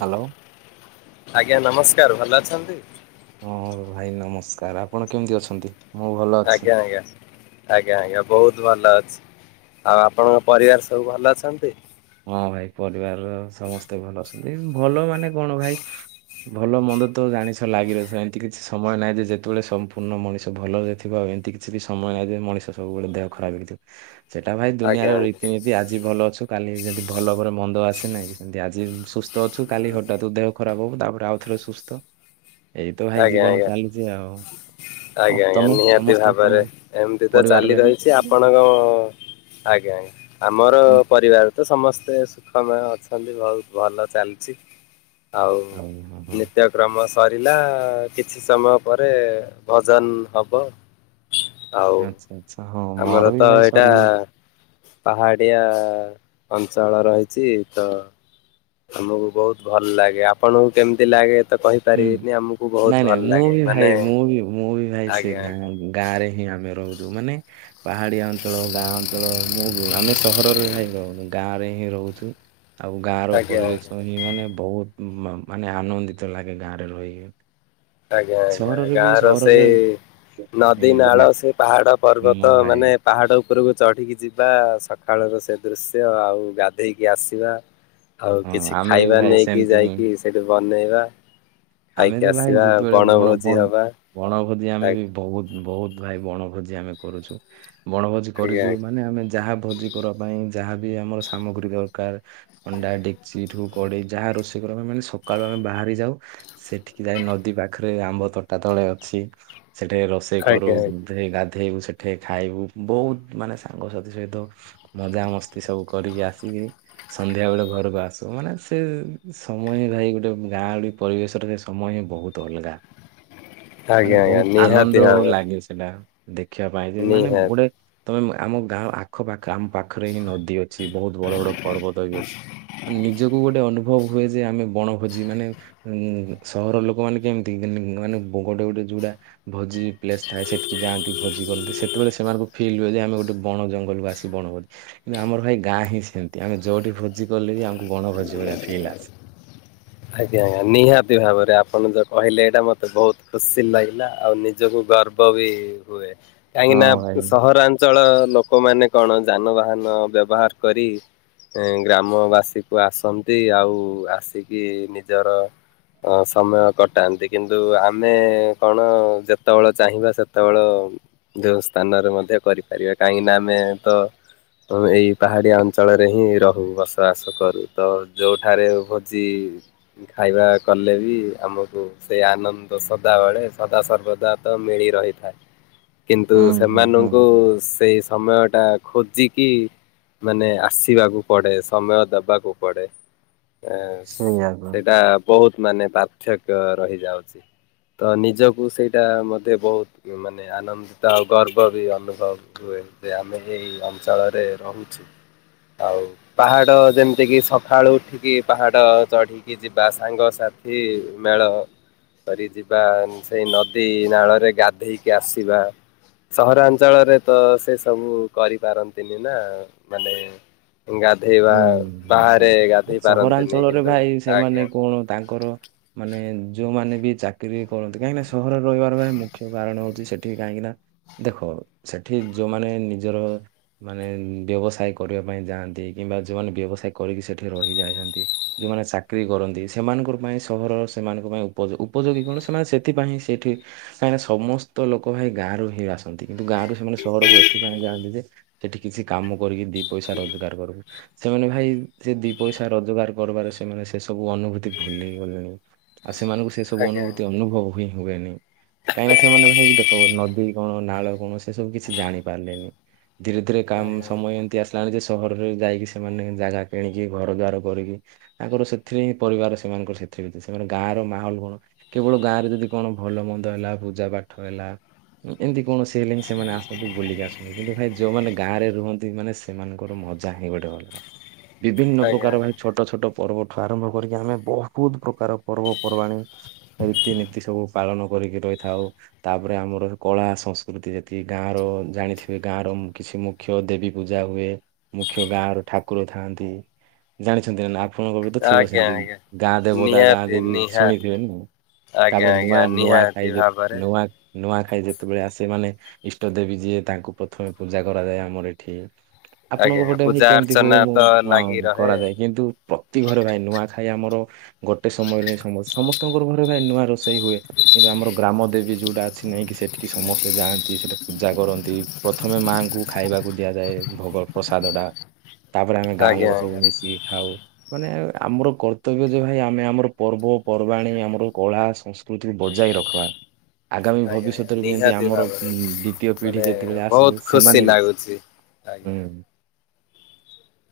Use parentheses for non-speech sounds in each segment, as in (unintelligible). Hello. ଆଜ୍ଞା ନମସ୍କାର। ଭଲ ଅଛନ୍ତି? ହଁ ଭାଇ ନମସ୍କାର। ଆପଣ କେମିତି ଅଛନ୍ତି? ମୁଁ ଭଲ ଅଛି। ଆଜ୍ଞା ଆଜ୍ଞା। ଆଜ୍ଞା ଆଜ୍ଞା ବହୁତ ଭଲ ଅଛି। ଆଉ ଆପଣଙ୍କ ପରିବାର ସବୁ ଭଲ ଅଛନ୍ତି? ହଁ ଭାଇ ପରିବାର ସମସ୍ତେ ଭଲ ଅଛନ୍ତି। ଭଲ ମାନେ କଣ ଭାଇ ଭଲ ମନ୍ଦ ତ ଜାଣିଛ ଲାଗିରହିଥିବା ଏମିତି କିଛି ସମୟ ନାହିଁ ଯେ ଯେତେବେଳେ ସମ୍ପୂର୍ଣ୍ଣ ମଣିଷ ଭଲରେ ଥିବ ଆଉ ଏମତି କି କିଛି ବି ସମୟନାଇ ଯେ ମଣିଷ ସବୁବେଳେ ଦେହ ଖରାପ ହେଇଥିବ। ସେଟା ଭାଇ ଆଜ୍ଞା ଦୁନିଆର ଆଜ୍ଞା। ରୀତିନୀତି ଆଜି ଭଲ ଅଛୁ କାଲି ଭଲ ପରେ ମନ୍ଦ ଆସେନାହିଁ କି ସେମିତି ଆଜି ସୁସ୍ଥ ଅଛୁ କାଲି ହଠାତ୍ ଦେହ ଖରାପ ହବ ତାପରେ ଆଉ ଥରେ ସୁସ୍ଥ ଏଇ ତ ଭାଇ ଆଜ୍ଞା ଜୀବନ ଆଜ୍ଞା ଚାଲିଛି ଆଉ। ହଉ ଆଜ୍ଞା ଆଜ୍ଞା ତମେ ନିହାତି ସମସ୍ତେ ତମ ଭାବରେ ଏମତି ତ ଚାଲି ପରିବାରରେ ରହିଛି ଆପଣଙ୍କ ଆଜ୍ଞା ଅଜ୍ଞା। ଆମର ତମ ପରିବାର ତ ସମସ୍ତେ ସୁଖମୟ ଅଛନ୍ତି ବହୁତ ଭଲ ଚାଲିଛି। ଆଉ ଓ ହଁ ହଁ। ନିତ୍ୟକ୍ରମ ସରିଲା କିଛି ସମୟ ପରେ ଭଜନ ହବ। ଆଉ ଆଚ୍ଛା ଆଚ୍ଛା ହଁ ମୋର ବି ଭାଇ ସରିଲାଣି। ପାହାଡ଼ିଆ ଅଞ୍ଚଳ ରହିଛି ତ ଆମକୁ ବହୁତ ଭଲ ଲାଗେ ଆପଣଙ୍କୁ କେମିତି ଲାଗେ ତ କହି ହୁଁ ନାଇଁ ନାଇଁ ମୁଁ ବି ଭାଇ ମୁଁ ବି ମୁଁ ବି ଭାଇ ସେ ଆଜ୍ଞା ଆଜ୍ଞା ଗାଁ ଗାଁ ରେ ହିଁ ଆମେ ରହୁଛୁ ମାନେ ପାହାଡିଆ ଅଞ୍ଚଳ ଗାଁ ଅଞ୍ଚଳ ମୁଁ ବି ଆମେ ସହରରେ ଭାଇ ରହୁନୁ ଗାଁରେ ହିଁ ରହୁଛୁ। ଆଉ ଗାଁ ର ଆଜ୍ଞା ଆଜ୍ଞା ପରିବେଶ ହିଁ ମାନେ ବହୁତ ମାନେ ଆନନ୍ଦିତ ଲାଗେ ଗାଁ ରେ ରହିକି। ଆଜ୍ଞା ଆଜ୍ଞା ସହରରେ ବି ଗାଁ ର ସହରରେ ସେଇ ଉଁ, ନଦୀ ନାଳ ମା- ସେ ପାହାଡ଼ ହଁ ପର୍ବତ ଭାଇ ମାନେ ପାହାଡ଼ ଉପରକୁ ଚଢ଼ିକି ଯିବା ସକାଳର ସେ ଦୃଶ୍ୟ ଆଉ ଗାଧେଇକି ଆସିବା। ଆଉ ହଁ କିଛି ଆମେ ବି ଖାଇବା ଭାଇ ନେଇକି ସେମିତି ହିଁ ଯାଇକି ସେଠି ବନେଇବା ଆମେ ଖାଇକି ତ ଆସି ଭାଇ ଥିବା ଯେତେବେଳେ ବଣ ବଣଭୋଜି ବଣ ହେବା ବଣଭୋଜି ଆମେ ବି ବହୁତ ବହୁତ ଭାଇ ବଣଭୋଜି ଆମେ କରୁଛୁ। ବଣଭୋଜି ଆଜ୍ଞା କରିଛୁ ମାନେ ଆମେ ଯାହା ଭୋଜି କରିବା ପାଇଁ ଯାହାବ ଆମର ସାମଗ୍ରୀ ଦରକାର। ହଣ୍ଡା ଡେକଚି ଠୁ କଡେଇ ଯାହା ରୋଷେଇ କରି ମାନେ ସକାଳୁ ଆମେ ବାହାରି ଯାଉ। ସେଠିକି ଯାଇ ନଦୀ ପାଖରେ ଆମ୍ବ ତୋଟା ତଳେ ଅଛି ସେଠି ରୋଷେଇ କରୁ। ଆଜ୍ଞା ଗାଧେଇବୁ ସେଠି ଖାଇବୁ ବହୁତ ମାନେ ସାଙ୍ଗସାଥି ସହିତ ମଜାାମସ୍ତି ସବୁ କରିକି ଆସିକି। ସନ୍ଧ୍ୟା ବେଳେ ଘରକୁ ଆଶୁ ମାନେ ସେ ସମୟ ନାହିଁ ଗୋଟେ ଗାଁ ଯୋଉ ପରିବେଶ। ସମୟ ହିଁ ବହୁତ ଅଲଗା ମାନେ ଆଜ୍ଞା ଆଜ୍ଞା ବହୁତ ନିହାତି ଆନନ୍ଦ ଭାବରେ ଲାଗେ ସେଟା। ଦେଖିବା ପାଇଁ ଯେ ମାନେ ନିହାତି ଗୋଟେ ତମେ ଆମ ଗାଁ ପାଖପଖ ଆମ ପାଖରେ ହିଁ ନଦୀ ଅଛି ବହୁତ ବଡ ବଡ ପର୍ବତ ବି ଅଛି ନିଜକୁ ଗୋଟେ ଅନୁଭବ ହୁଏ ଯେ ଆମେ ବଣଭୋଜି ମାନେ ଉ ସହରର ଲୋକମାନୋନେ କେମିତି ମାନେ ଗୋଟେ ଗୋଟେ ଯଉଡା ଭୋଜି ପ୍ଲେସ ଥାଏ ସେଠିକି ଯାଆନ୍ତି ଭୋଜି କରନ୍ତି ସେତେବେଳେ ସେମାନଙ୍କୁ ଫିଲ୍ ହୁଏ ଯେ ଆମେ ଗୋଟେ ବଣ ଜଙ୍ଗଲକୁ ଆସେ। ବଣଭୋଜି କିନ୍ତୁ ଆମର ଭାଇ ଗାଁ ହିଁ ସେମିତି ଆମେ ଯୋଉଠି ଭୋଜି କଲେ ବି ଆମକୁ ବଣ ଭୋଜି ଭଳିଆ ଫିଲି ଆସେ। ଆଜ୍ଞା ଆଜ୍ଞା ନିହାତି ଭାବରେ ଆପଣ ଯଉ କହିଲେ ଏଇଟା ମୋତେ ବହୁତ ଖୁସି ଲାଗିଲା ଆଉ ନିଜକୁ ଗର୍ବ ବି ହୁଏ କାହିଁକି ହଁ ନା ଭାଇ ସହରାଞ୍ଚ ଅଞ୍ଚଳ ଲୋକମାନୋନ କଣ ଯାନବାହାନ ବ୍ୟବହାର କରି ଗ୍ରାମ ବାସୀକୁ ଆସନ୍ତି ଆଉ ଆସିକି ନିଜର ଅ ସମୟ କଟାନ୍ତି କିନ୍ତୁ ଆମେ କଣ ଯେତେବେଳେ ଚାହିଁବା ସେତେବେଳ ଯେଉଁ ସ୍ଥାନରେ ମଧ୍ୟ କରିପାରିବା କାହିଁକିନା ଆମେ ତ ଏଇ ପାହାଡିଆ ଅଞ୍ଚଳରେ ହିଁ ରହୁ ବସବାସ କରୁ ତ ଯୋଉଠାରେ ଚି। ଖାଇବା କଲେ ବି ଆମକୁ ସେଇ ଆନନ୍ଦ ସଦାବେଳେ ସଦା ସର୍ବଦା ତ ମିଳି ରହିଥାଏ କିନ୍ତୁ ହୁଁ ହୁଁ ହୁଁ ସେମାନଙ୍କୁ ସେଇ ସମୟ ଟା ଟା ଖୋଜିକି ମାନେ ଆସିବାକୁ ପଡେ ସମୟ ଦବାକୁ ପଡେ। ଏ ସେଇଆ ପା। ସେଇଟା ବହୁତ ମାନେ ପାର୍ଥକ୍ୟ ରହିଯାଉଛି। ତ ନିଜକୁ ସେଇଟା ମତେ ବହୁତ ମାନେ ଆନନ୍ଦିତ ଆଉ ଗର୍ବ ବି ଅନୁଭବ ହୁଏ ଯେ ଆମେ ଏଇ ଅଞ୍ଚଳରେ ରହୁଛୁ। ଆଉ ପାହାଡ଼ ଯେମିତିକି ସକାଳୁ ଉଠିକି ପାହାଡ଼ ଚଢ଼ିକି ଯିବା ସାଙ୍ଗସାଥି ମେଳ କରି ଯିବା ସେଇ ନଦୀ ନାଳରେ ଗାଧେଇକି ଆସିବା। ସହରାଞ୍ଚଳରେ ତ ସେ ସବୁ କରିପାରନ୍ତିନି ନା ମାନେ ଗାଧୋଇବା ହୁଁ ଭାଇ ବାହାରେ ସେଇଟା ଆଉ ଗାଧୋଇ ପାରନ୍ତିନି ସହରାଞ୍ଚଳରେ କିନ୍ତୁ ଭାଇ ସେମାନେ ଆଜ୍ଞା। କଣ ତାଙ୍କର ମାନେ ଯୋଉମାନେ ବି ଚାକିରି କରନ୍ତି କାହିଁକିନା ସହରରେ ରହିବାର ଭାଇ ମୁଖ୍ୟ କାରଣ ହୋଉଛି ସେଠି କାହିଁକିନା ଦେଖ ସେଠି ଯୋଉମାନେ ନିଜର ମାନେ ବ୍ୟବସାୟ କରିବା ପାଇଁ ଯାଆନ୍ତି କିମ୍ବା ଯୋଉମାନେ ବ୍ୟବସାୟ କରିକି ସେଠି ରହି ଯାଇଛନ୍ତି ଯୋଉମାନେ ଚାକିରୀ କରନ୍ତି ସେମାନଙ୍କ ପାଇଁ ସହରର ସେମାନଙ୍କ ପାଇଁ ଉପଯୋ ଉପଯୋଗୀ କଣ ସେମାନେ ସେଥିପାଇଁଁ ସେଠି କାହିଁକିନା ସମସ୍ତ ଲୋକ ଭାଇ ଗାଁରୁ ହିଁ ଆସନ୍ତି କିନ୍ତୁ ଗାଁରୁ ସେମାନେ ସହରକୁ ଏଥିପାଇଁ ଯାଆନ୍ତି ଯେ ସେଠି କିଛି କାମ କରିକି ଦି ପଇସା ରୋଜଗାର କରିବୁ। ସେମାନେ ଭାଇ ସେ ଦି ପଇସା ରୋଜଗାର କରିବାରେ ସେମାନେ ସେ ସବୁ ଅନୁଭୂତି ଭୁଲି ଗଲେଣି। ଆଉ ସେମାନଙ୍କୁ ସେ ସବୁ ଆଜ୍ଞା ଅନୁଭୂତି ଅନୁଭବ ହିଁ ହୁଏନି। କାହିଁକିନା ସେମାନେ ଭାଇକି ଦେଖ ନଦୀ କଣ ନାଳ କଣ ସେ ସବୁ କିଛି ଜାଣି ପାରିଲେନି। ଧୀରେ ଧୀରେ କାମ ଆଜ୍ଞା ସମୟ ଏମିତି ଆସିଲାଣି ଯେ ସହରରେ ଯାଇକି ସେମାନେ ଜାଗା କିଣିକି ଘର ଦ୍ୱାର କରିକି ତାଙ୍କର ସେଥିରେ ହିଁ ପରିବାର ସେମାନଙ୍କର ସେଥିରେ ବି ସେମାନେ ଗାଁର ମାହୋଲ କଣ କେବଳ ଗାଁ ରେ ଯଦି କଣ ଭଲ ମନ୍ଦ ହେଲା ପୂଜା ପାଠ ହେଲା ଏମିତି କୌଣସି ହେଲେ ହି ସେମାନେ ଆସନ୍ତି ବୁଲିକି ଆସନ୍ତି କିନ୍ତୁ ଭାଇ ଯୋଉମାନେ ଗାଁରେ ରୁହନ୍ତି ମାନେ ସେମାନଙ୍କର ମଜା ହିଁ ଗୋଟେ ଅଲଗା। ବିଭିନ୍ନ ଆଜ୍ଞା ଆଜ୍ଞା ପ୍ରକାର ଭାଇ ଛୋଟ ଛୋଟ ଛୋଟ ପର୍ବଠୁ ଆରମ୍ଭ କରିକି ଆମେ ବହୁତ ପ୍ରକାର ପର୍ବ ପର୍ବାଣୀ ରୀତିନୀତି ସବୁ ପାଳନ କରିକି ରହିଥାଉ। ତାପରେ ଆମର କଳା ସଂସ୍କୃତି ଯେତିକି ଗାଁ ର ଜାଣିଥିବେ ଗାଁର ମୁ କିଛି ମୁ ମୁଖ୍ୟ ଦେବୀ ପୂଜା ହୁଏ। ମୁଖ୍ୟ ଗାଁରେ ଠାକୁର ଥାଆନ୍ତି। ଜାଣିଛନ୍ତି ନା ନା ଆପଣଙ୍କ ବି ତ ଥିବ ଆଜ୍ଞା ସେମତି ଆଜ୍ଞା। ଗାଁ ଦେବଦା ଗାଁ ନିହାତି ଦେବୀ ନିହାତି ଶୁଣିଥିବେନା? ଆଜ୍ଞା ତାପରେ ନୂଆ ଆଜ୍ଞା ନୂଆ ନିହାତି ଖାଇ ଯେ ଭାବରେ ନୂଆ ନୂଆଖାଇ ଯେତେବେଳେ ଆସେ ମାନେ ଇଷ୍ଟ ଦେବୀ ଯିଏ ତାଙ୍କୁ ପ୍ରଥମେ ପୂଜା କରାଯାଏ ଆମର ଏଠି। ଆପଣଙ୍କ ଆଜ୍ଞା ପଟେ ଭାଇ ପୂଜା କେମିତି ହୁଏ ଅର୍ଚ୍ଚନା ମୁଁ ତ ଲାଗି ହଁ ରହେ କରାଯାଏ କିନ୍ତୁ ପ୍ରତି ଘରେ ଭାଇ ନୂଆ ଖାଇ ଆମର ଗୋଟେ ସମୟରେ ସମ ସମସ୍ତେ ସ୍ତଙ୍କ ଘରେ ଭାଇ ନୂଆ ରୋଷେଇ ହୁଏ। କିନ୍ତୁ ଆମର ଗ୍ରାମ ଦେବୀ ଯୋଉଟା ଅଛି ନାଇଁ କିି ସେଠିକି ସମସ୍ତେ ଯାଆନ୍ତି ସେଠି ପୂଜା କରନ୍ତି ପ୍ରଥମେ ମାଙ୍କୁ ଖାଇବାକୁ ଦିଆଯାଏ ଭୋଗ ପ୍ରସାଦ ଟା। ତାପରେ ଆମେ ଗାଁ ଆଜ୍ଞା ଲୋକ ସବୁ ଆଜ୍ଞା। ମିଶିକି ଖାଉ। ମାନେ ଆମର କର୍ତ୍ତବ୍ୟ ଯେ ଭାଇ ଆମେ ଆମର ପର୍ବପର୍ବାଣୀ ଆମର କଳା ସଂସ୍ ସ୍ମୃତି ବଜାଇ ରଖିବା। ଆଗାମୀ ଆଜ୍ଞା ଆଜ୍ଞା ଭବିଷ୍ୟତରେ ବି ଯେମିତି ନିହାତି ଆମର ଉ ଭାବରେ ଦ୍ଵିତୀୟ ମାନେ ପିଢି ଯେତେବେଳେ ବହୁତ ଆସିବ ଖୁସି ସେମାନେ ବି ଲାଗୁଛି। ହୁଁ ଆଜ୍ଞା ଆଜ୍ଞା।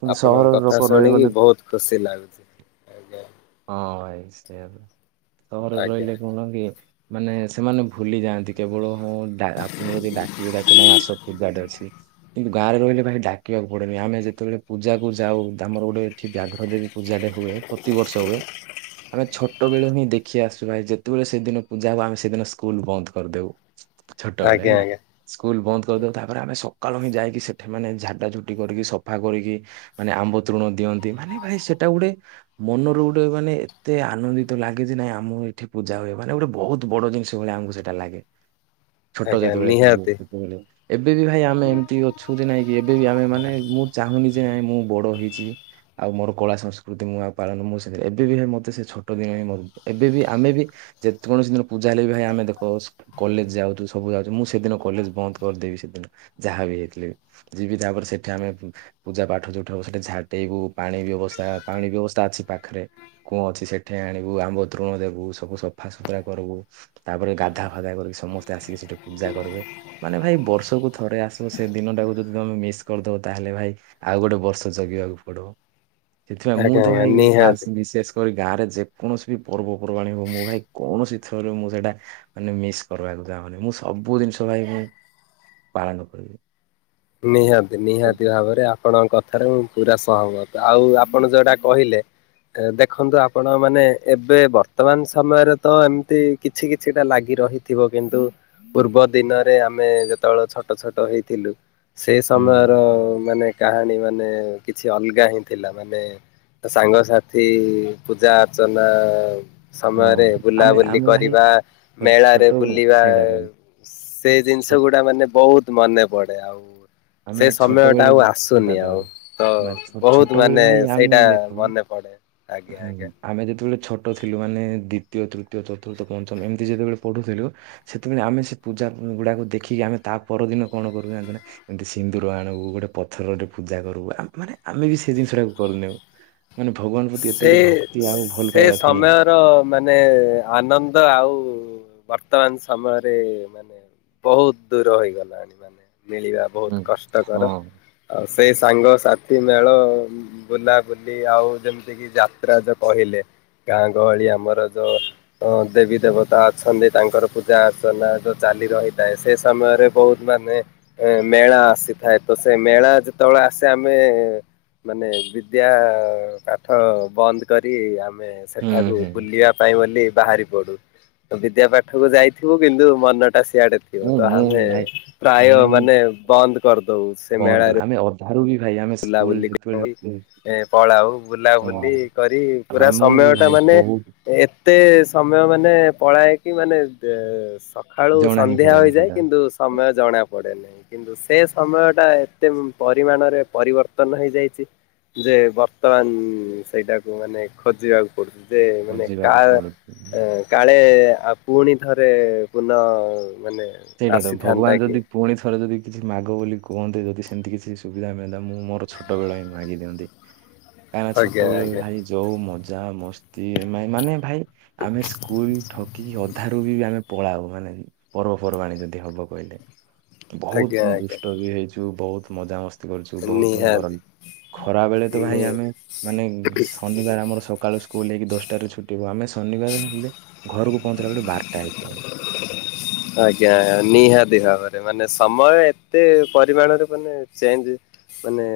କିନ୍ତୁ ଆପଣଙ୍କ ସହରର ଲୋକ କଥା ଶୁଣିକି ରହିଗଲେ ବହୁତ ଖୁସି ଲାଗୁଛି। ଆଜ୍ଞା ହଁ ଭାଇ ସେଇଆପା ସହରରେ ଆଜ୍ଞା ରହିଲେ କଣ କି ମାନେ ସେମାନେ ଭୁଲି ଯାଆନ୍ତି କେବଳ ହଁ ଡା ଆପଣ ଯଦି ଡାକିବେ ତାକୁ ନାହିଁ ଆସ ପୂଜାଟେ ଅଛି। କିନ୍ତୁ ଗାଁରେ ରହିଲେ ଭାଇ ଡାକିବାକୁ ପଡେନି ଆମେ ଯେ ଯେତେବେଳେ ପୂଜା କୁ ଯାଉ ଆମର ଗୋଟେ ଏଠି ବ୍ୟାଘ୍ର ଦେବୀ ପୂଜାଟେ ହୁଏ ପ୍ରତିିବର୍ଷ ହୁଏ ଆମେ ଛୋଟବେଳୁ ହିଁ ଦେଖି ଆସିଛୁ ଭାଇ ଯେତେବେଳେ ସେଦିନ ପୂଜା ହବ ଆମେ ସେଦିନ ସ୍କୁଲ ବନ୍ଦ କରିଦୋଉ। ଛୋଟବେଳେ ଆଜ୍ଞା ହେଲା। ଆଜ୍ଞା ସ୍କୁଲ ବନ୍ଦ କରିଦଉ। ତାପରେ ଆମେ ସକାଳୁ ହିଁ ଯାଇକି ସେଠି ମାନେ ଝାଡ଼ା ଝୁଡି କରିକି ସଫ ସଫା କରିକି ମାନେ ଆମ୍ବ ତୃଣ ଦିଅନ୍ତି ମାନେ ଭାଇ ସେଟା ଗୋଟେ ମନରୁ ଗୋଟେ ମାନେ ଏତେ ଆନନ୍ଦିତ ଲାଗେ ଯେ ନାଇଁ ଆମର ଏଠି ପୂଜା ହୁଏ। ମାନେ ଗୋଟେ ବହୁତ ବଡ ଜିନିଷ ଭଳିଆ ଆମକୁ ସେଠ ଲାଗେ ଛୋଟ ଆଜ୍ଞା ଯେତେବେଳେ ଥିଲୁ। ନିହାତି। ବେଳୁ ଏବେ ବି ଭାଇ ଆମେ ଏମିତି ଅଛୁ ଯେ ନାଇଁକି ଏବେ ବି ଆମେ ମାନେ ମୁଁ ଚାହୁଁନି ଯେ ନାଇଁ ମୁଁ ବଡ ହେଇଛି ଆଉ ମୋର କଳା ସଂସ୍କୃତି ମୁଁ ଆଉ ପାଳନ ମୁଁ ସେଥିରେ ଏବେ ବି ହେ ମୋତେ ସେ ଛୋଟ ଦିନ ହିଁ ଏବେ ବି ଆମେ ବି ଯେତ କୌଣସି ଦିନ ପୂଜା ହେଲେ ବି ଭାଇ ଆମେ ଦେଖ କଲେଜ ଯାଉଛୁ ସବୁ ଯାଉଛୁ ମୁଁ ସେଦିନ କଲେଜ ବନ୍ଦ କରିଦେବି ସେଦିନ ଯାହା ବିି ହେଇଥିଲେ ବି। ଯିବି ତାପରେ ସେଠି ଆମେ ପୂଜା ପାଠ ଯୋଉଠ ସେଠି ଝାଟେଇବୁ। ପାଣି ବ୍ୟବସ୍ଥା ପାଣି ବ୍ୟବସ୍ଥା ଅଛି ପାଖରେ। କୁଅ ଅଛି ସେଠି ଆଣିବୁ ଆମ୍ବତ୍ରୁଣ ଦବୁ। ସବୁ ସଫାସୁତୁରା କରବୁ। ତାପରେ ଗାଧା ଫାଧା କରିବି ସମସ୍ତେ ଆସକି ସେଠି ପୂଜା କରବେ। ମାନେ ଭାଇ ବର୍ଷକୁୁ ଥରେ ଆସବ, ସେ ଦିନ ଟାକୁ ଯଦି ତମେ ମିସ୍ କରିଦବ ତାହେଲେ ଭାଇ ଆଉ ଗୋଟେ ବର୍ଷ ଜଗିବାକୁ ପଡିବ, ସେଥିପାଇଁ ମୁଁ ଆଜ୍ଞା ତ ଆଜ୍ଞା ଭାଇ ନିହାତି। ଖାସ୍ ବିଶେଷ କରି ଗାଁରେ ଯେକୌଣସି ବି ପର୍ବପର୍ବାଣି ହଉ, ମୁଁ ଭାଇ କୌଣସି ଥରରେ ମୁଁ ସେଇଟା ମାନେ ମିସ୍ କରିବାକୁ ଚାହୁଁ ନି, ମୁଁ ସବୁ ଜିନିଷ ଭାଇ ମୁଁ ପାଳନ କରିବି। ନିହାତି ନିହାତି ଭାବରେ ଆପଣଙ୍କ କଥାରେ ମୁଁ ପୁରା ସହମତ। ଆଉ ଆପଣ ଯୋଉଟା କହିଲେ ଏ ଦେଖନ୍ତୁ ଆପଣ ମାନେ ଏବେ ବର୍ତ୍ତମାନ ସମୟରେ ତ ଏମତି କିଛି କିଛିଟା ଲାଗି ରହିଥିବ କିନ୍ତୁ ପୂର୍ବ ଦିନରେ ଆମେ ଯେତେବେଳେ ଛୋଟ ଛୋଟ ହେଇଥିଲୁ ସେ ହୁଁ ସମୟର ମାନେ କାହାଣୀ ମାନେ କିଛି ଅଲଗା ହିଁ ଥିଲା। ମାନେ ସାଙ୍ଗସାଥି ପୂଜା ଅର୍ଚ୍ଚନା। ସମୟରେ ହଁ ଆମେ ବୁଲାବୁଲି ଆମେ ଭାଇ କରିବା, ଛୋ- ମେଳାରେ ଛୋଟ ବୁଲିବା ସେଇଟା ତ ସେଇ ଛୋ ଜିନିଷ ଗୁଡା ମାନେ ବହୁତ ମନେ ପଡେ ଆଉ। ଆମେ ସେ ସମୟଟା ଛୋଟବେେଳେ ଆଉ ସେଇଟା ଆସୁନି ଦେବା, ଆଉ। ତ ବହୁତ ଛୋଟବେେଳେ ମାନେ ଭାଇ ଆମେ ସେଇଟା ଦେଖବା ମନେ ପଡେ ଆଜ୍ଞା ହୁଁ ଆଜ୍ଞା। ଆମେ ଯେତେବେଳେ ଛୋଟ ଟ ଥିଲୁ ମାନେ ଦ୍ୱିତୀୟ ତୃତୀୟ ଚତୁର୍ଥ ପଞ୍ଚମ ଏମିତି ଯେତେବେଳେ ପଢୁଥିଲୁ ସେତବେଳେ ଆମେ ସେ ପୂଜା ଗୁଡାକୁ ଦେଖିକି ଆମେ ତା ପରଦିନ କଣ କରିବୁ ଜାନ୍ତୁ ନା ଏମିତି ସିନ୍ଦୁର ଆଣବୁ, ଗୋଟେ ପଥରରେ ପୂଜା କରିବୁ ମାନେ ଆମେ ବି ସେ ଜିନିଷଟାକୁ କରିୁନେଉ। ମାନେ ଭଗବାନ ପ୍ରତି ଏତେ ସେ ଗୋଟେ ଭକ୍ତି ଆଉ ଭଲ ସେ ପାଇବା ଥିଲା। ସମୟର ମାନେ ଆନନ୍ଦ ଆଉ ବର୍ତ୍ତମାନ ସମୟରେ ମାନେ ବହୁତ ଦୂର ହେଇଗଲାଣି, ମାନେ ମିଳିବା ବହୁତ ହୁଁ କଷ୍ଟକର। ହଁ। ଆଉ ସେଇ ସାଙ୍ଗସାଥି ମେଳ, ବୁଲାବୁଲି ଆଉ ଯେମତି ଲି କି ଯାତ୍ରା ଯୋଉ କହିଲେ ଗାଁ ଗହଳି ଆମର ଯୋଉ ଅ ଦେବୀ ଦେବତା ଅଛନ୍ତି, ତାଙ୍କର ପୂଜା ଅର୍ଚ୍ଚନା ଯୋଉ ଚାଲି ରହିଥାଏ ସେ ସମୟରେ ବହୁତ ମାନେ ମେଳା ଆସିଥାଏ, ତ ସେ ମେଳା ଯେତେବେଳେ ଆସେ ଆମେ ମାନେ ବିଦ୍ୟା ପାଠ ବନ୍ଦ କରି ଆମେ ହୁଁ ସେଠାକୁ ହୁଁ ବୁଲିବା ପାଇଁ ବୋଲି ବାହାରି ପଡୁ। ବିଦ୍ୟା ପାଠକୁ ଯାଇଥିବୁ କିନ୍ତୁ ମନ ଟା ସିଆଡେ ଥିବ ମୁଁ ତ ମୁଁ ଆମେ ବି ଭାଇ ପ୍ରାୟ ମାନେ ବନ୍ଦ କରିଦଉ ସେ ମେଳାରେ ଧାରୁ ବି ଭାଇ ଆମେ ସ୍କୁଲ ବୁଲାବୁଲି ଯେତେବେଳେ କରି ଏ ପଳାଉ ବୁଲାବୁଲି ହଁ କରି ପୁରା ଆମକୁ ବି ସମୟ ଟା ଭାଇ ମାନେ ବହୁତ ଏତେ ସମୟ ମାନେ ପଳାଏ କି ମାନେ ସ ଆଳୁ ଜଣା ହିଁ ସନ୍ଧ୍ୟା ପଡେନି ହୋଇଯାଏ ସେଟା କିନ୍ତୁ ସମୟ ଜଣାପଡ଼େ ନାହିଁ କିନ୍ତୁ ସେ ସମୟଟା ଏତେ ପରିମାଣରେ ପରିବର୍ତ୍ତନ ହେଇଯାଇଚି ଯେ ବର୍ତ୍ତମାନ ସେଇଟାକୁ ମାନେ ଖୋଜିବାକୁ କରୁତେ ମାନେ କା ହଜିବାକୁ ପଡୁଛି। କାଳେ ଆଉ ପୁଣି ଥରେ ପୁନଃ ମାନେ ସେଇଟା ତ ଆସିଥାନ୍ତା ଭଗବାନ କି ଯଦି ପୁଣି ଥରେ ଯଦି କିଛି ମାଗ ବୋଲି କୁହନ୍ତି, ଯଦି ସେମିତି କିଛି ସୁବିଧା ମିଅନ୍ତା ମୁଁ ମୋର ଛୋଟବେଳ ହିଁ ମାଗି ଦିଅନ୍ତି। (inaudible) କାହିଁକିନା ଛୋଟ ବେଳରୁ ଆଜ୍ଞା ଭାଇ ଯୋଉ ମଜା ମସ୍ତି ମା ମାନେ ଭାଇ ଆମେ ସ୍କୁଲ ଠକିକି ଅଧାରୁ ବି ଆମେ ପଳାଉ ମାନେ ପର୍ବ ପରବାଣୀ ଯଦି ହବ କହିଲେ ଆଜ୍ଞା ବହୁତ ଆଜ୍ଞା ଦୁଷ୍ଟ ବି ହେଇଚୁ, ବହୁତ ମଜାମସ୍ କରିୁଛୁ ବହୁତ ତୁ ଘର ନିହାତି ଖରା ବେଳେ ତ ଭାଇ ନି ଆମେ ମାନେ ଶନିବାର ଆମର ସକାଳୁ ହେଇ କି ଦଶଟାରେ ଛୁଟି ହବ। ଆମେ ଶନିବାର ହେଲେ ଘରକୁ ପହଞ୍ଚିଲା ବେଳେ ବାରଟା ହେଇଯିବ ଆଉ। (inaudible) ଆଜ୍ଞା ନିହାତି ଭାବରେ ମାନେ ସମୟ ଏତେ ପରିମାଣରେ ମାନେ ଚେଞ୍ଜ ମାନେ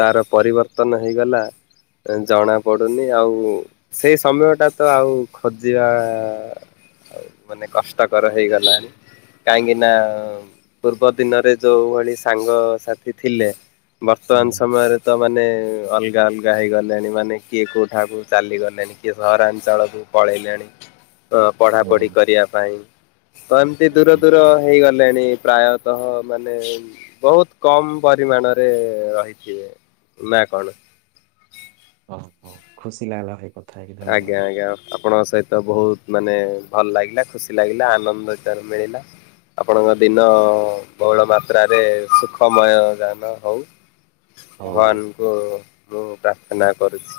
ତାର ପରିବର୍ତ୍ତନ ହେଇଗଲା ଜଣା ପଡୁନି ଆଉ ସେଇ ସମୟଟା ତ ଆଉ ଖୋଜିବା ଆ ମାନେ କଷ୍ଟକର ହେଇଗଲାଣି କାହିଁକି ନା ପୂର୍ବ ଦିନରେ ଯୋଉ ଭଳି ସାଙ୍ଗସାଥି ଥିଲେ ବର୍ତ୍ତମାନ ହୁଁ ସମୟରେ ତ ମାନେ ଅଲଗା ଅଲଗା ହେଇଗଲେଣି ମାନେ କିଏ କୋଉଠାକୁ ଚାଲିଗଲେଣି କିଏ ସହରାଞ୍ଚଳକୁୁ ପଳେଇଲେଣି ତ ପଢା ପଢି କରିବା ପାଇଁ ତ ଏମିତି ଦୂର ହୁଁ ଦୂର ହେଇଗଲେଣି ପ୍ରାୟତଃ ମାନେ ବହୁତ କମ ପରିମାଣରେ ରହିଥିବେ ନା କଣ! ଓ ହୋ ଖୁସି ଲାଗିଲା ଭାଇ କ ଆଜ୍ଞା ଆଜ୍ଞା। ଆପଣଙ୍କ ସହିତ ବହୁତ ମାନେ ଭଲ ଲାଗିଲା ଖୁସି ଲାଗିଲା ଆନନ୍ଦ (unintelligible) ମିଳିଲା। ଆପଣଙ୍କ ଦିନ ବହୁଳ ମାତ୍ରାରେ ସୁଖମୟ ଯାନ ହଉ। ହଉ ଭାଇ ଭବାନଙ୍କୁ ମୁଁ ପ୍ରାର୍ଥନା କରୁଛି।